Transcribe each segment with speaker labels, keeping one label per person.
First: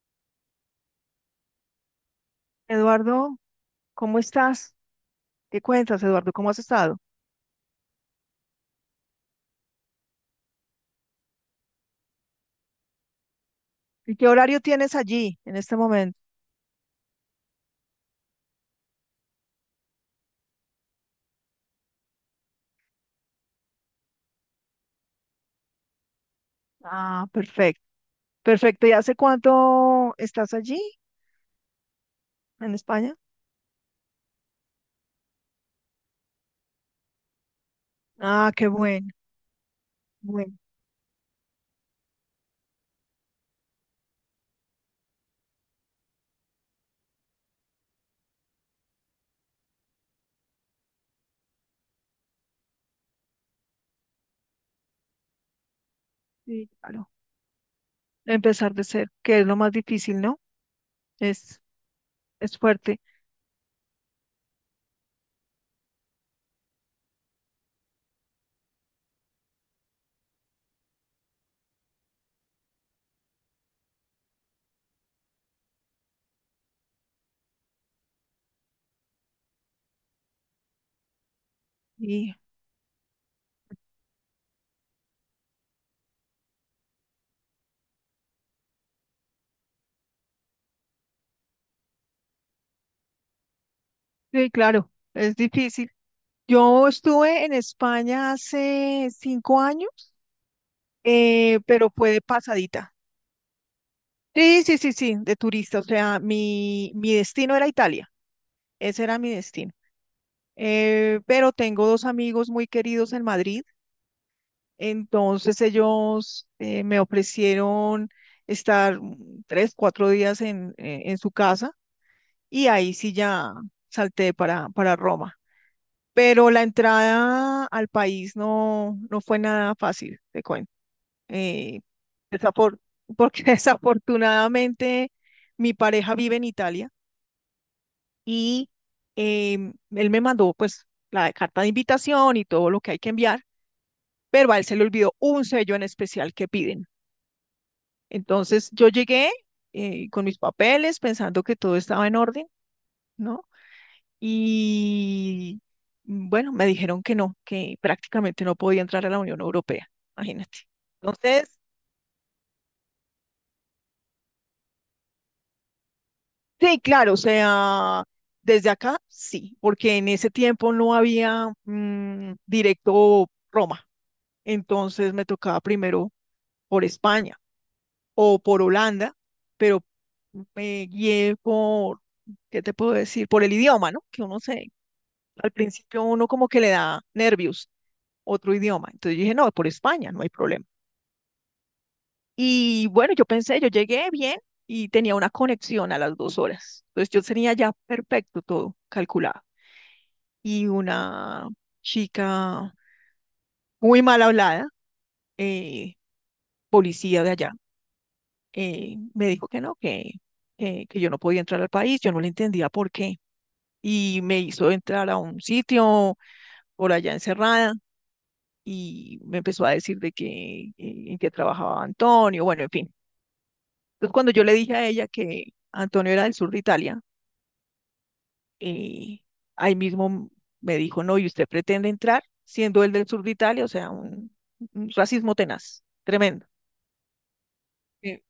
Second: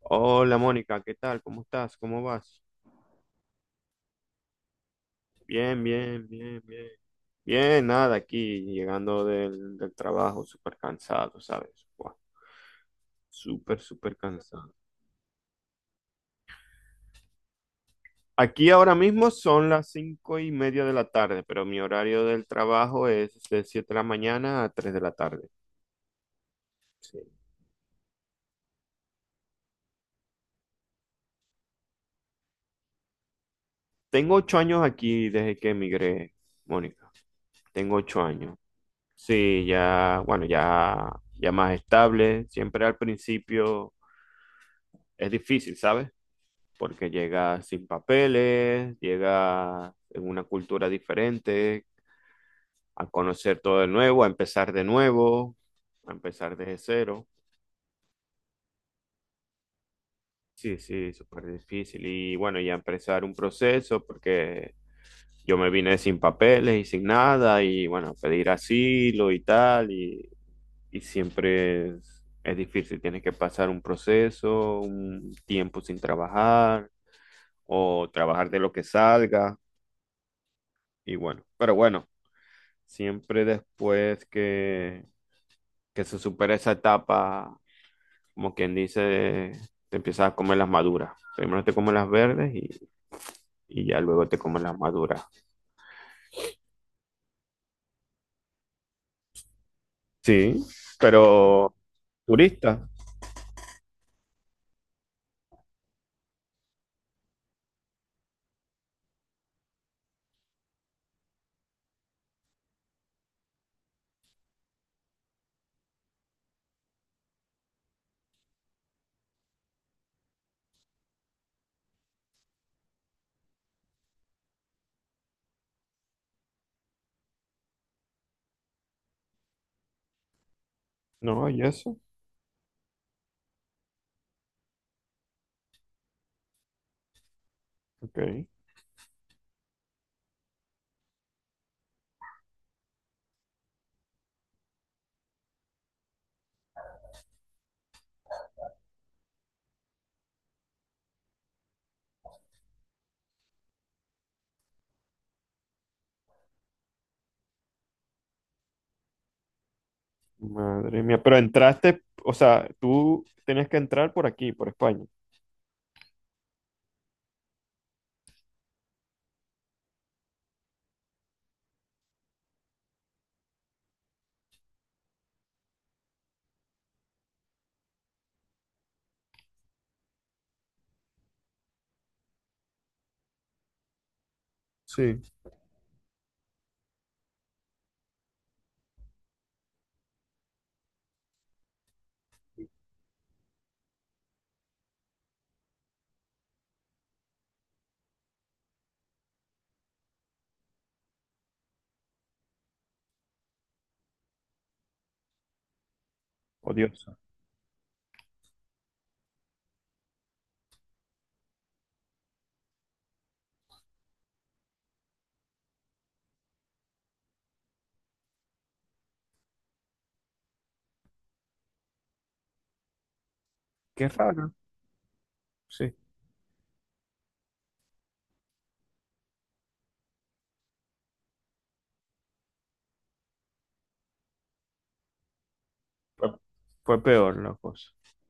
Speaker 1: Hola Mónica, ¿qué tal? ¿Cómo estás? ¿Cómo vas?
Speaker 2: Eduardo, ¿cómo estás? ¿Qué
Speaker 1: Bien,
Speaker 2: cuentas,
Speaker 1: bien,
Speaker 2: Eduardo? ¿Cómo has
Speaker 1: bien, bien.
Speaker 2: estado?
Speaker 1: Bien, nada, aquí llegando del trabajo, súper cansado, ¿sabes? Buah, súper, súper
Speaker 2: ¿Y qué horario
Speaker 1: cansado.
Speaker 2: tienes allí en este momento?
Speaker 1: Aquí ahora mismo son las 5:30 de la tarde, pero mi horario del trabajo es de 7 de la mañana a 3 de la tarde. Sí.
Speaker 2: Ah, perfecto. Perfecto. ¿Y hace cuánto estás allí en España?
Speaker 1: Tengo 8 años aquí desde que emigré, Mónica. Tengo 8
Speaker 2: Ah,
Speaker 1: años.
Speaker 2: qué bueno.
Speaker 1: Sí, ya, bueno,
Speaker 2: Bueno,
Speaker 1: ya, ya más estable. Siempre al principio es difícil, ¿sabes? Porque llega sin papeles, llega en una cultura diferente, a conocer todo de nuevo, a empezar de nuevo, a empezar
Speaker 2: sí,
Speaker 1: desde
Speaker 2: claro.
Speaker 1: cero.
Speaker 2: Empezar de cero, que es lo más difícil, ¿no?
Speaker 1: Sí, sí, súper
Speaker 2: Es,
Speaker 1: difícil. Y
Speaker 2: es
Speaker 1: bueno, ya
Speaker 2: fuerte.
Speaker 1: empezar un proceso porque yo me vine sin papeles y sin nada y bueno, pedir asilo y tal y siempre es difícil. Tienes que pasar un proceso, un tiempo sin trabajar o trabajar de lo que salga y bueno, pero bueno.
Speaker 2: Y
Speaker 1: Siempre después que se supera esa etapa, como quien dice, te empiezas a comer las maduras. Primero te comes las verdes y ya luego te
Speaker 2: sí,
Speaker 1: comes las
Speaker 2: claro,
Speaker 1: maduras.
Speaker 2: es difícil. Yo estuve en España hace 5 años,
Speaker 1: Sí, pero
Speaker 2: pero fue de
Speaker 1: turista.
Speaker 2: pasadita. Sí, sí, sí, sí, de turista. O sea, mi destino era Italia. Ese era mi destino. Pero tengo dos amigos muy queridos en Madrid, entonces ellos me ofrecieron estar 3, 4 días en su casa, y ahí sí ya salté para Roma. Pero la entrada al país no fue nada fácil, te cuento.
Speaker 1: No, y
Speaker 2: Eh,
Speaker 1: eso.
Speaker 2: desafor- Porque desafortunadamente mi pareja vive en Italia.
Speaker 1: Ok.
Speaker 2: Y él me mandó, pues, la carta de invitación y todo lo que hay que enviar, pero a él se le olvidó un sello en especial que piden. Entonces yo llegué con mis papeles pensando que todo estaba en orden, ¿no? Y bueno, me dijeron que no, que prácticamente no podía entrar a la Unión Europea, imagínate.
Speaker 1: Madre mía. Pero
Speaker 2: Entonces,
Speaker 1: entraste, o sea, tú tenías que entrar por aquí, por España.
Speaker 2: sí, claro, o sea, desde acá sí, porque en ese tiempo no había directo Roma. Entonces me tocaba primero por España o por Holanda, pero me guié por, ¿qué te puedo decir? Por el idioma, ¿no? Que uno se,
Speaker 1: Sí.
Speaker 2: al principio uno como que le da nervios otro idioma. Entonces yo dije, no, por España, no hay problema. Y bueno, yo pensé, yo llegué bien y tenía una conexión a las 2 horas. Entonces yo tenía ya perfecto todo calculado. Y una chica muy mal hablada, eh,
Speaker 1: Odiosa.
Speaker 2: policía de allá, me dijo que no, que yo no podía entrar al país, yo no le entendía por qué. Y me hizo entrar a un sitio por allá encerrada y me empezó a decir de que en qué trabajaba Antonio, bueno, en fin.
Speaker 1: Qué
Speaker 2: Entonces cuando yo
Speaker 1: raro.
Speaker 2: le dije a ella que
Speaker 1: Sí.
Speaker 2: Antonio era del sur de Italia, eh, ahí mismo me dijo, no, ¿y usted pretende entrar siendo él del sur de Italia? O sea, un racismo tenaz,
Speaker 1: Fue,
Speaker 2: tremendo.
Speaker 1: fue peor la cosa.
Speaker 2: Eh,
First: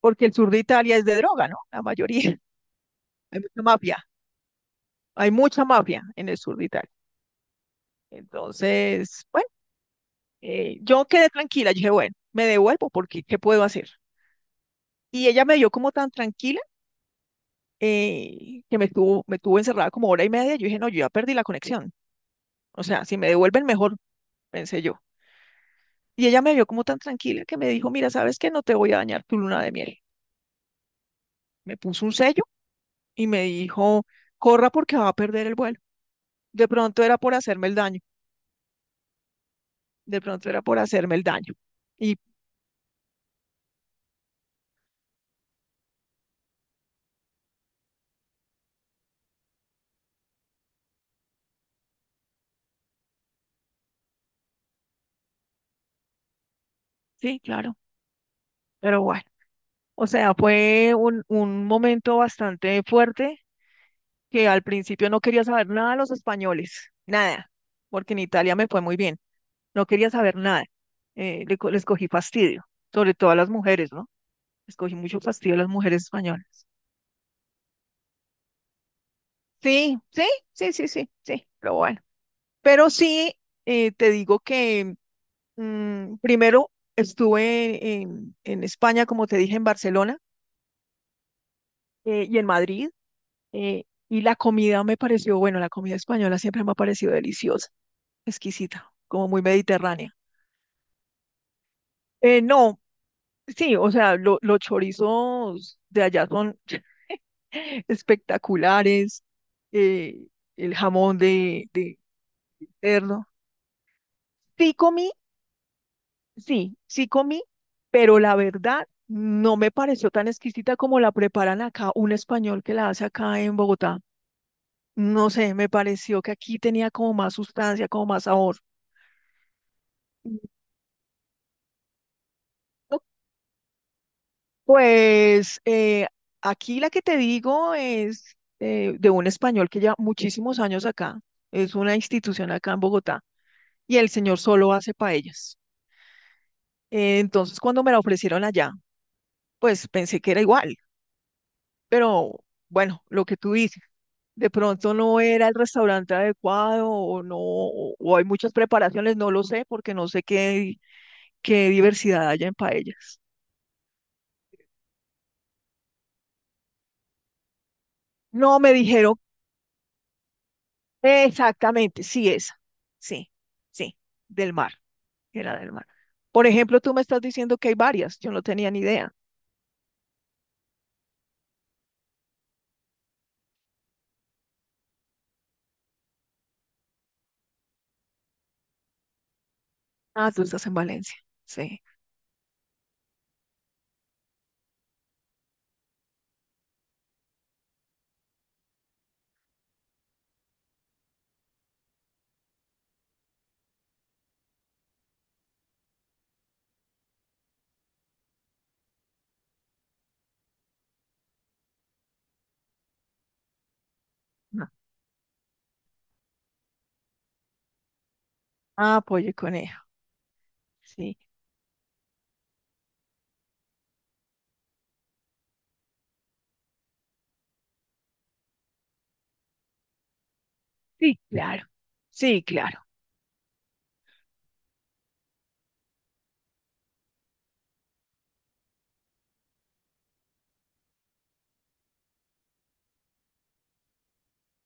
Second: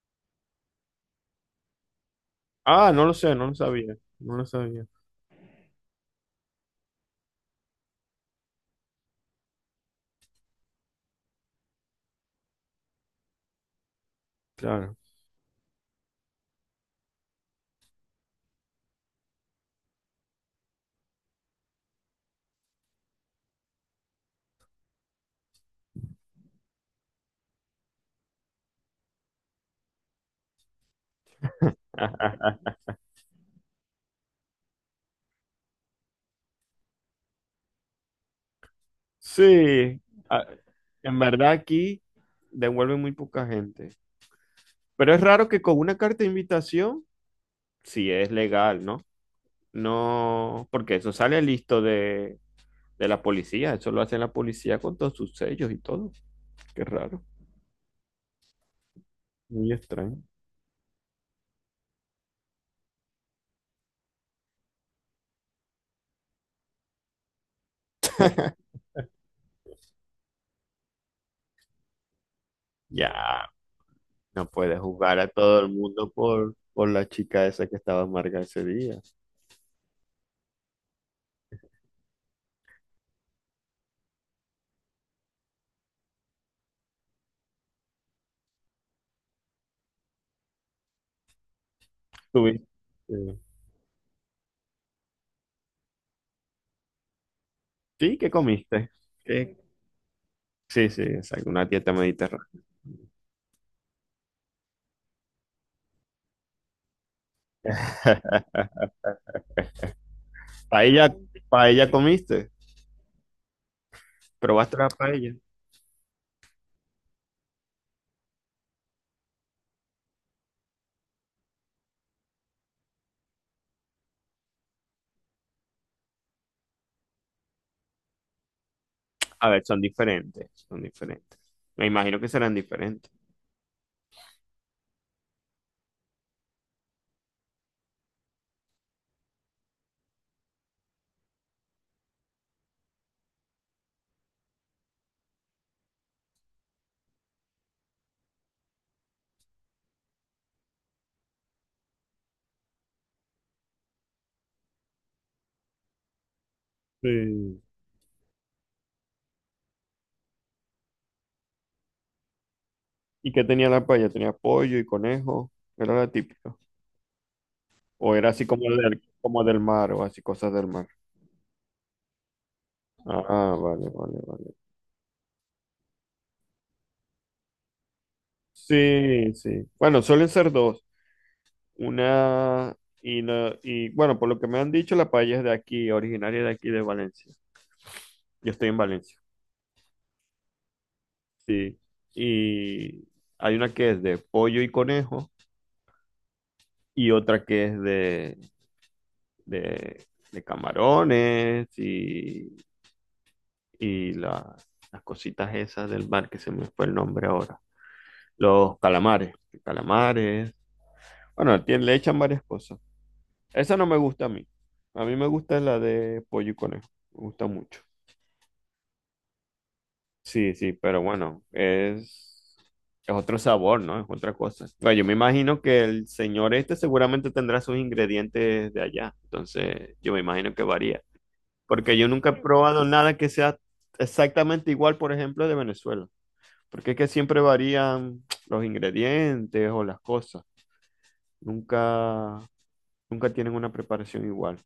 Speaker 2: Porque el sur de Italia es de droga, ¿no? La mayoría,
Speaker 1: Ah, no lo sé,
Speaker 2: hay
Speaker 1: no lo
Speaker 2: mucha
Speaker 1: sabía.
Speaker 2: mafia.
Speaker 1: No lo sabía.
Speaker 2: Hay mucha mafia en el sur de Italia. Entonces, bueno, yo quedé tranquila. Yo dije, bueno, me devuelvo, porque ¿qué puedo hacer?
Speaker 1: Claro.
Speaker 2: Y ella me vio como tan tranquila que me tuvo encerrada como hora y media. Yo dije, no, yo ya perdí la conexión. O sea, si me devuelven mejor, pensé yo. Y ella me vio como tan tranquila que me dijo, mira, ¿sabes qué? No te voy a dañar tu luna de miel. Me puso un sello y me dijo, corra, porque va a perder el vuelo. De pronto era por hacerme el daño,
Speaker 1: Sí,
Speaker 2: de
Speaker 1: a-
Speaker 2: pronto era por hacerme
Speaker 1: en
Speaker 2: el
Speaker 1: verdad
Speaker 2: daño.
Speaker 1: aquí
Speaker 2: Y
Speaker 1: devuelven muy poca gente. Pero es raro que con una carta de invitación, sí es legal, ¿no? No, porque eso sale listo de la policía, eso lo hace la policía con todos sus sellos y todo. Qué raro,
Speaker 2: sí, claro, pero bueno,
Speaker 1: muy
Speaker 2: o
Speaker 1: extraño.
Speaker 2: sea, fue un momento bastante fuerte, que al principio no quería saber nada de los españoles, nada, porque en Italia me fue muy bien, no quería saber nada. Les cogí fastidio, sobre todo a
Speaker 1: Ya,
Speaker 2: las mujeres, ¿no?
Speaker 1: no
Speaker 2: Les
Speaker 1: puedes
Speaker 2: cogí
Speaker 1: jugar
Speaker 2: mucho
Speaker 1: a
Speaker 2: fastidio a
Speaker 1: todo el
Speaker 2: las mujeres
Speaker 1: mundo por,
Speaker 2: españolas.
Speaker 1: por la chica esa que estaba amarga ese día.
Speaker 2: Sí, sí, sí, sí, sí, sí, pero bueno. Pero sí, te digo que primero estuve en España, como te dije, en Barcelona, y en
Speaker 1: ¿Tuviste?
Speaker 2: Madrid. Y la comida me pareció, bueno, la comida española siempre me ha parecido deliciosa,
Speaker 1: Sí, ¿qué comiste?
Speaker 2: exquisita, como muy
Speaker 1: ¿Qué?
Speaker 2: mediterránea.
Speaker 1: Sí, sí, exacto, una dieta mediterránea.
Speaker 2: No, sí, o sea, los chorizos de allá son espectaculares, eh, el
Speaker 1: Paella,
Speaker 2: jamón de,
Speaker 1: paella
Speaker 2: de
Speaker 1: comiste,
Speaker 2: cerdo. Sí
Speaker 1: probaste la
Speaker 2: comí,
Speaker 1: paella.
Speaker 2: sí, sí comí, pero la verdad no me pareció tan exquisita como la preparan acá un español que la hace acá en Bogotá. No sé, me pareció que aquí tenía como más sustancia, como más sabor.
Speaker 1: A ver, son diferentes, son diferentes. Me imagino que serán
Speaker 2: No.
Speaker 1: diferentes.
Speaker 2: Pues aquí la que te digo es de un español que lleva muchísimos años acá, es una institución acá en Bogotá, y el señor solo hace paellas. Entonces, cuando me la ofrecieron allá, pues pensé que era igual, pero bueno, lo que tú dices, de pronto no era el restaurante adecuado, o no,
Speaker 1: Sí.
Speaker 2: o hay muchas preparaciones, no lo sé, porque no sé qué, qué diversidad haya en paellas.
Speaker 1: ¿Y qué tenía la paella? ¿Tenía pollo y conejo? ¿Era la típica? ¿O era así
Speaker 2: No,
Speaker 1: como
Speaker 2: me
Speaker 1: del,
Speaker 2: dijeron.
Speaker 1: como del mar o así cosas del mar?
Speaker 2: Exactamente, sí, esa. Sí,
Speaker 1: Ah, vale,
Speaker 2: sí,
Speaker 1: vale, vale.
Speaker 2: del mar, era del mar. Por ejemplo, tú me estás diciendo que hay varias, yo no tenía ni idea.
Speaker 1: Sí, sí. Bueno, suelen ser dos. Una y bueno, por lo que me han dicho, la paella es de aquí, originaria de aquí de Valencia. Yo estoy en Valencia.
Speaker 2: Ah, tú estás en Valencia,
Speaker 1: Sí.
Speaker 2: sí.
Speaker 1: Y hay una que es de pollo y conejo y otra que es de, de camarones y las cositas esas del mar que se me fue el nombre ahora. Los calamares, calamares. Bueno, le echan varias cosas. Esa no me gusta a mí.
Speaker 2: No.
Speaker 1: A mí me gusta la de pollo y conejo. Me gusta mucho.
Speaker 2: Ah, pollo y conejo,
Speaker 1: Sí, sí, pero
Speaker 2: sí,
Speaker 1: bueno, es, otro sabor, ¿no? Es otra cosa. Bueno, yo me imagino que el señor este seguramente tendrá sus ingredientes de allá. Entonces, yo me imagino que varía.
Speaker 2: sí, claro,
Speaker 1: Porque yo nunca he
Speaker 2: sí, claro,
Speaker 1: probado nada que sea exactamente igual, por ejemplo, de Venezuela. Porque es que siempre varían los ingredientes o las cosas. Nunca, nunca tienen una preparación igual.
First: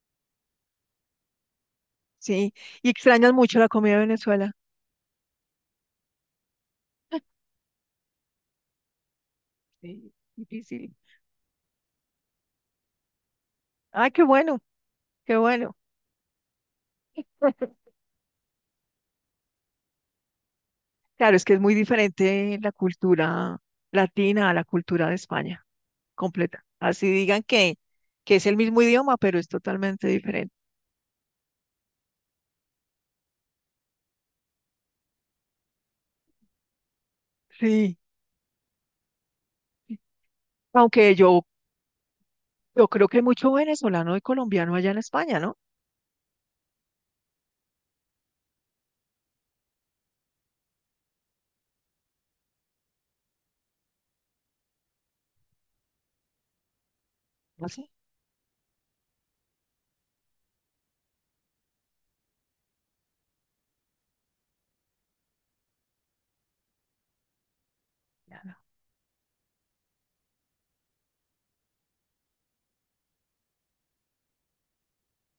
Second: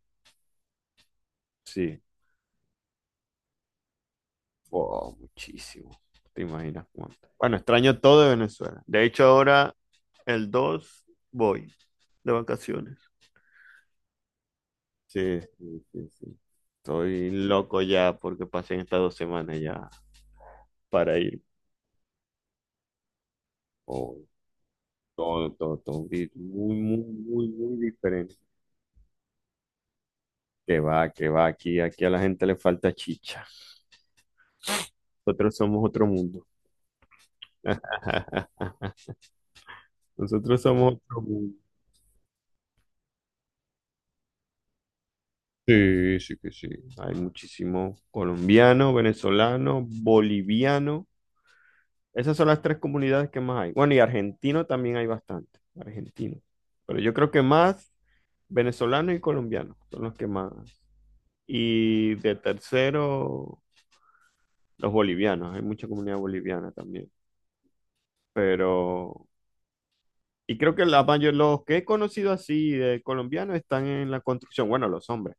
Speaker 1: Sí.
Speaker 2: sí. Y extrañas mucho la comida de Venezuela.
Speaker 1: Wow, muchísimo. ¿Te imaginas cuánto? Bueno, extraño todo de Venezuela. De hecho, ahora
Speaker 2: Sí,
Speaker 1: el
Speaker 2: difícil.
Speaker 1: 2 voy de vacaciones.
Speaker 2: Ah, qué bueno, qué
Speaker 1: Sí,
Speaker 2: bueno.
Speaker 1: sí, sí, sí. Estoy loco ya porque pasé estas 2 semanas ya para
Speaker 2: Claro,
Speaker 1: ir.
Speaker 2: es que es muy diferente la cultura
Speaker 1: Oh,
Speaker 2: latina a la cultura de
Speaker 1: todo,
Speaker 2: España,
Speaker 1: todo, todo un grito
Speaker 2: completa.
Speaker 1: muy, muy,
Speaker 2: Así digan
Speaker 1: muy,
Speaker 2: que,
Speaker 1: muy diferente.
Speaker 2: es el mismo idioma, pero es totalmente diferente.
Speaker 1: Que va, aquí, aquí a la gente le falta chicha. Nosotros somos otro mundo.
Speaker 2: Sí.
Speaker 1: Nosotros somos
Speaker 2: Aunque
Speaker 1: otro
Speaker 2: yo,
Speaker 1: mundo.
Speaker 2: yo creo que hay mucho venezolano y colombiano allá en España, ¿no?
Speaker 1: Sí, sí que sí. Hay muchísimos colombianos, venezolanos, bolivianos. Esas son las tres comunidades que más hay. Bueno, y argentino también hay bastante. Argentino. Pero yo creo que
Speaker 2: No sé.
Speaker 1: más venezolanos y colombianos son los que más. Y de tercero, los bolivianos. Hay mucha comunidad boliviana también. pero... Y creo que la mayor, los que he conocido así de colombianos están en la construcción, bueno, los hombres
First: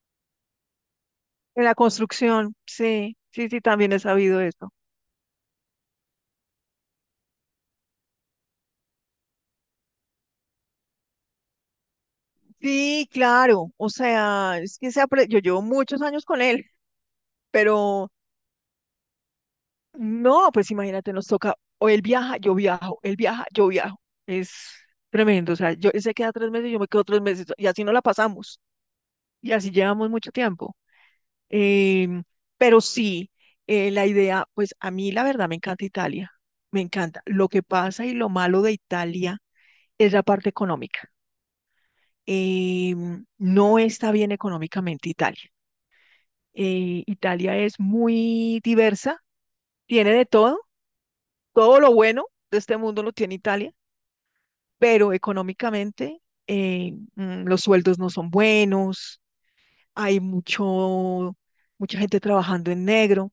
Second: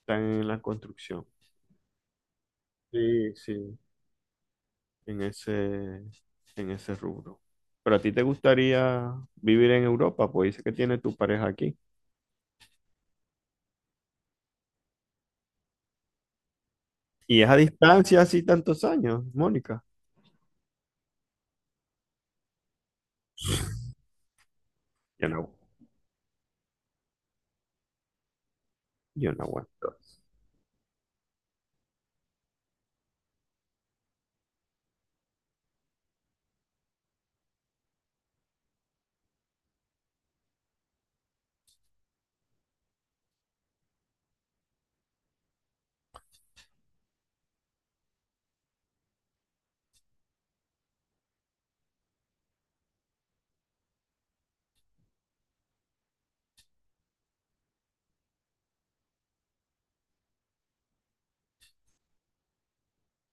Speaker 1: están en la construcción.
Speaker 2: En la construcción, sí,
Speaker 1: Sí,
Speaker 2: sí, sí,
Speaker 1: sí,
Speaker 2: también he sabido eso.
Speaker 1: en ese, en ese rubro. Pero a ti te gustaría vivir en Europa, pues dice que tiene tu pareja aquí.
Speaker 2: Sí, claro, o sea, es que yo llevo muchos años con él,
Speaker 1: Y es a
Speaker 2: pero
Speaker 1: distancia así tantos años, Mónica.
Speaker 2: no, pues imagínate, nos toca, o él viaja, yo viajo, él viaja, yo viajo. Es
Speaker 1: Yo no,
Speaker 2: tremendo, o sea, yo, él se queda 3 meses, yo me quedo 3 meses, y así no la pasamos,
Speaker 1: yo no
Speaker 2: y así
Speaker 1: aguanto.
Speaker 2: llevamos mucho tiempo. Em, pero sí, la idea, pues a mí la verdad me encanta Italia, me encanta. Lo que pasa y lo malo de Italia es la parte económica. No está bien económicamente Italia. Italia es muy diversa, tiene de todo, todo lo bueno de este mundo lo tiene Italia, pero económicamente los sueldos no son buenos, hay mucha gente trabajando en negro,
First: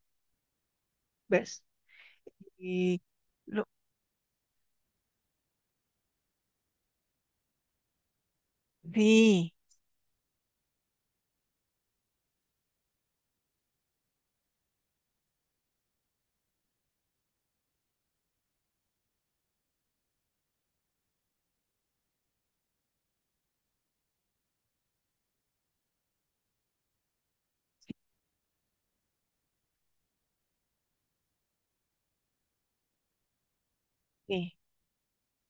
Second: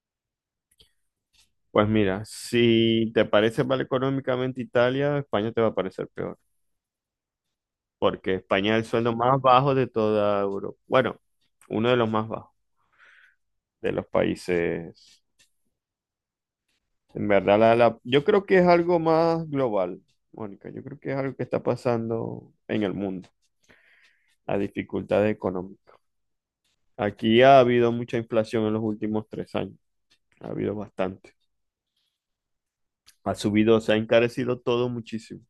Speaker 2: ¿ves?
Speaker 1: Pues mira,
Speaker 2: Y
Speaker 1: si te parece
Speaker 2: lo-
Speaker 1: mal económicamente Italia, España te va a parecer peor, porque España es el sueldo más
Speaker 2: Sí,
Speaker 1: bajo de toda Europa. Bueno, uno de los más bajos de los países. En verdad, yo creo que es algo más global, Mónica. Yo creo que es algo que está pasando en el mundo, la dificultad económica. Aquí ha habido mucha inflación en los últimos 3 años, ha habido bastante. Ha subido, se ha
Speaker 2: sí.
Speaker 1: encarecido todo muchísimo.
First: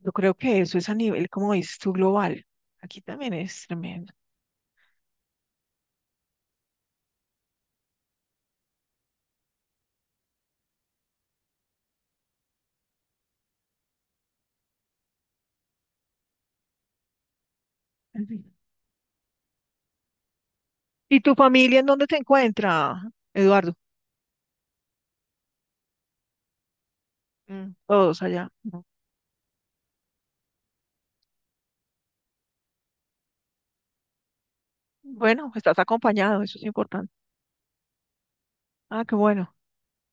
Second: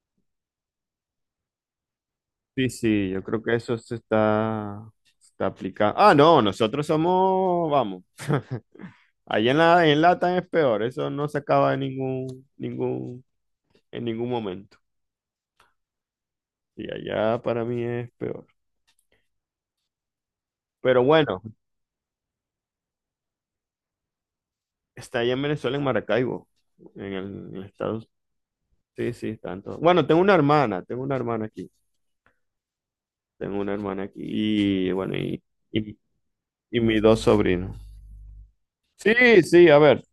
Speaker 2: Yo creo que eso es a nivel, como dices tú, global.
Speaker 1: Sí,
Speaker 2: Aquí
Speaker 1: sí, yo
Speaker 2: también
Speaker 1: creo que
Speaker 2: es
Speaker 1: eso se
Speaker 2: tremendo.
Speaker 1: está, se está aplicando. Ah, no, nosotros somos, vamos. Allá en Latam es peor, eso no se acaba en ningún momento. Y allá para mí es
Speaker 2: Ujú.
Speaker 1: peor. Pero
Speaker 2: ¿Y tu
Speaker 1: bueno,
Speaker 2: familia en dónde te encuentra, Eduardo?
Speaker 1: está allá en Venezuela, en Maracaibo, en el, en el estado.
Speaker 2: Todos allá. Ujú.
Speaker 1: Sí, sí, tanto. Bueno, tengo una hermana aquí y bueno,
Speaker 2: Bueno, estás
Speaker 1: y,
Speaker 2: acompañado, eso es
Speaker 1: y mis
Speaker 2: importante.
Speaker 1: dos sobrinos.
Speaker 2: Ah, qué
Speaker 1: Sí,
Speaker 2: bueno.
Speaker 1: sí, a ver,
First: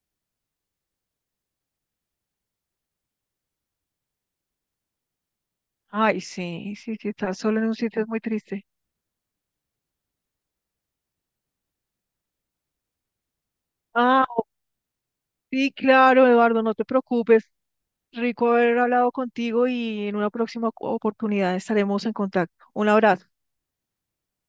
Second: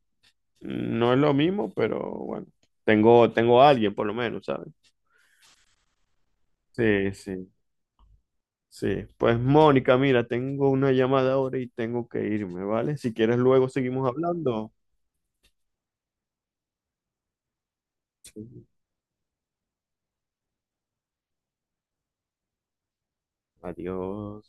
Speaker 1: no es lo mismo, pero bueno, tengo a alguien por lo menos, ¿sabes?
Speaker 2: Ay, sí, sí, sí,
Speaker 1: Sí,
Speaker 2: estás
Speaker 1: sí,
Speaker 2: solo en un sitio es muy triste.
Speaker 1: sí. Pues Mónica, mira, tengo una llamada ahora y tengo que irme, ¿vale? Si quieres luego seguimos
Speaker 2: Ah,
Speaker 1: hablando.
Speaker 2: sí, claro, Eduardo, no te preocupes. Rico haber hablado contigo y en una próxima oportunidad estaremos en contacto. Un abrazo.
Speaker 1: Adiós.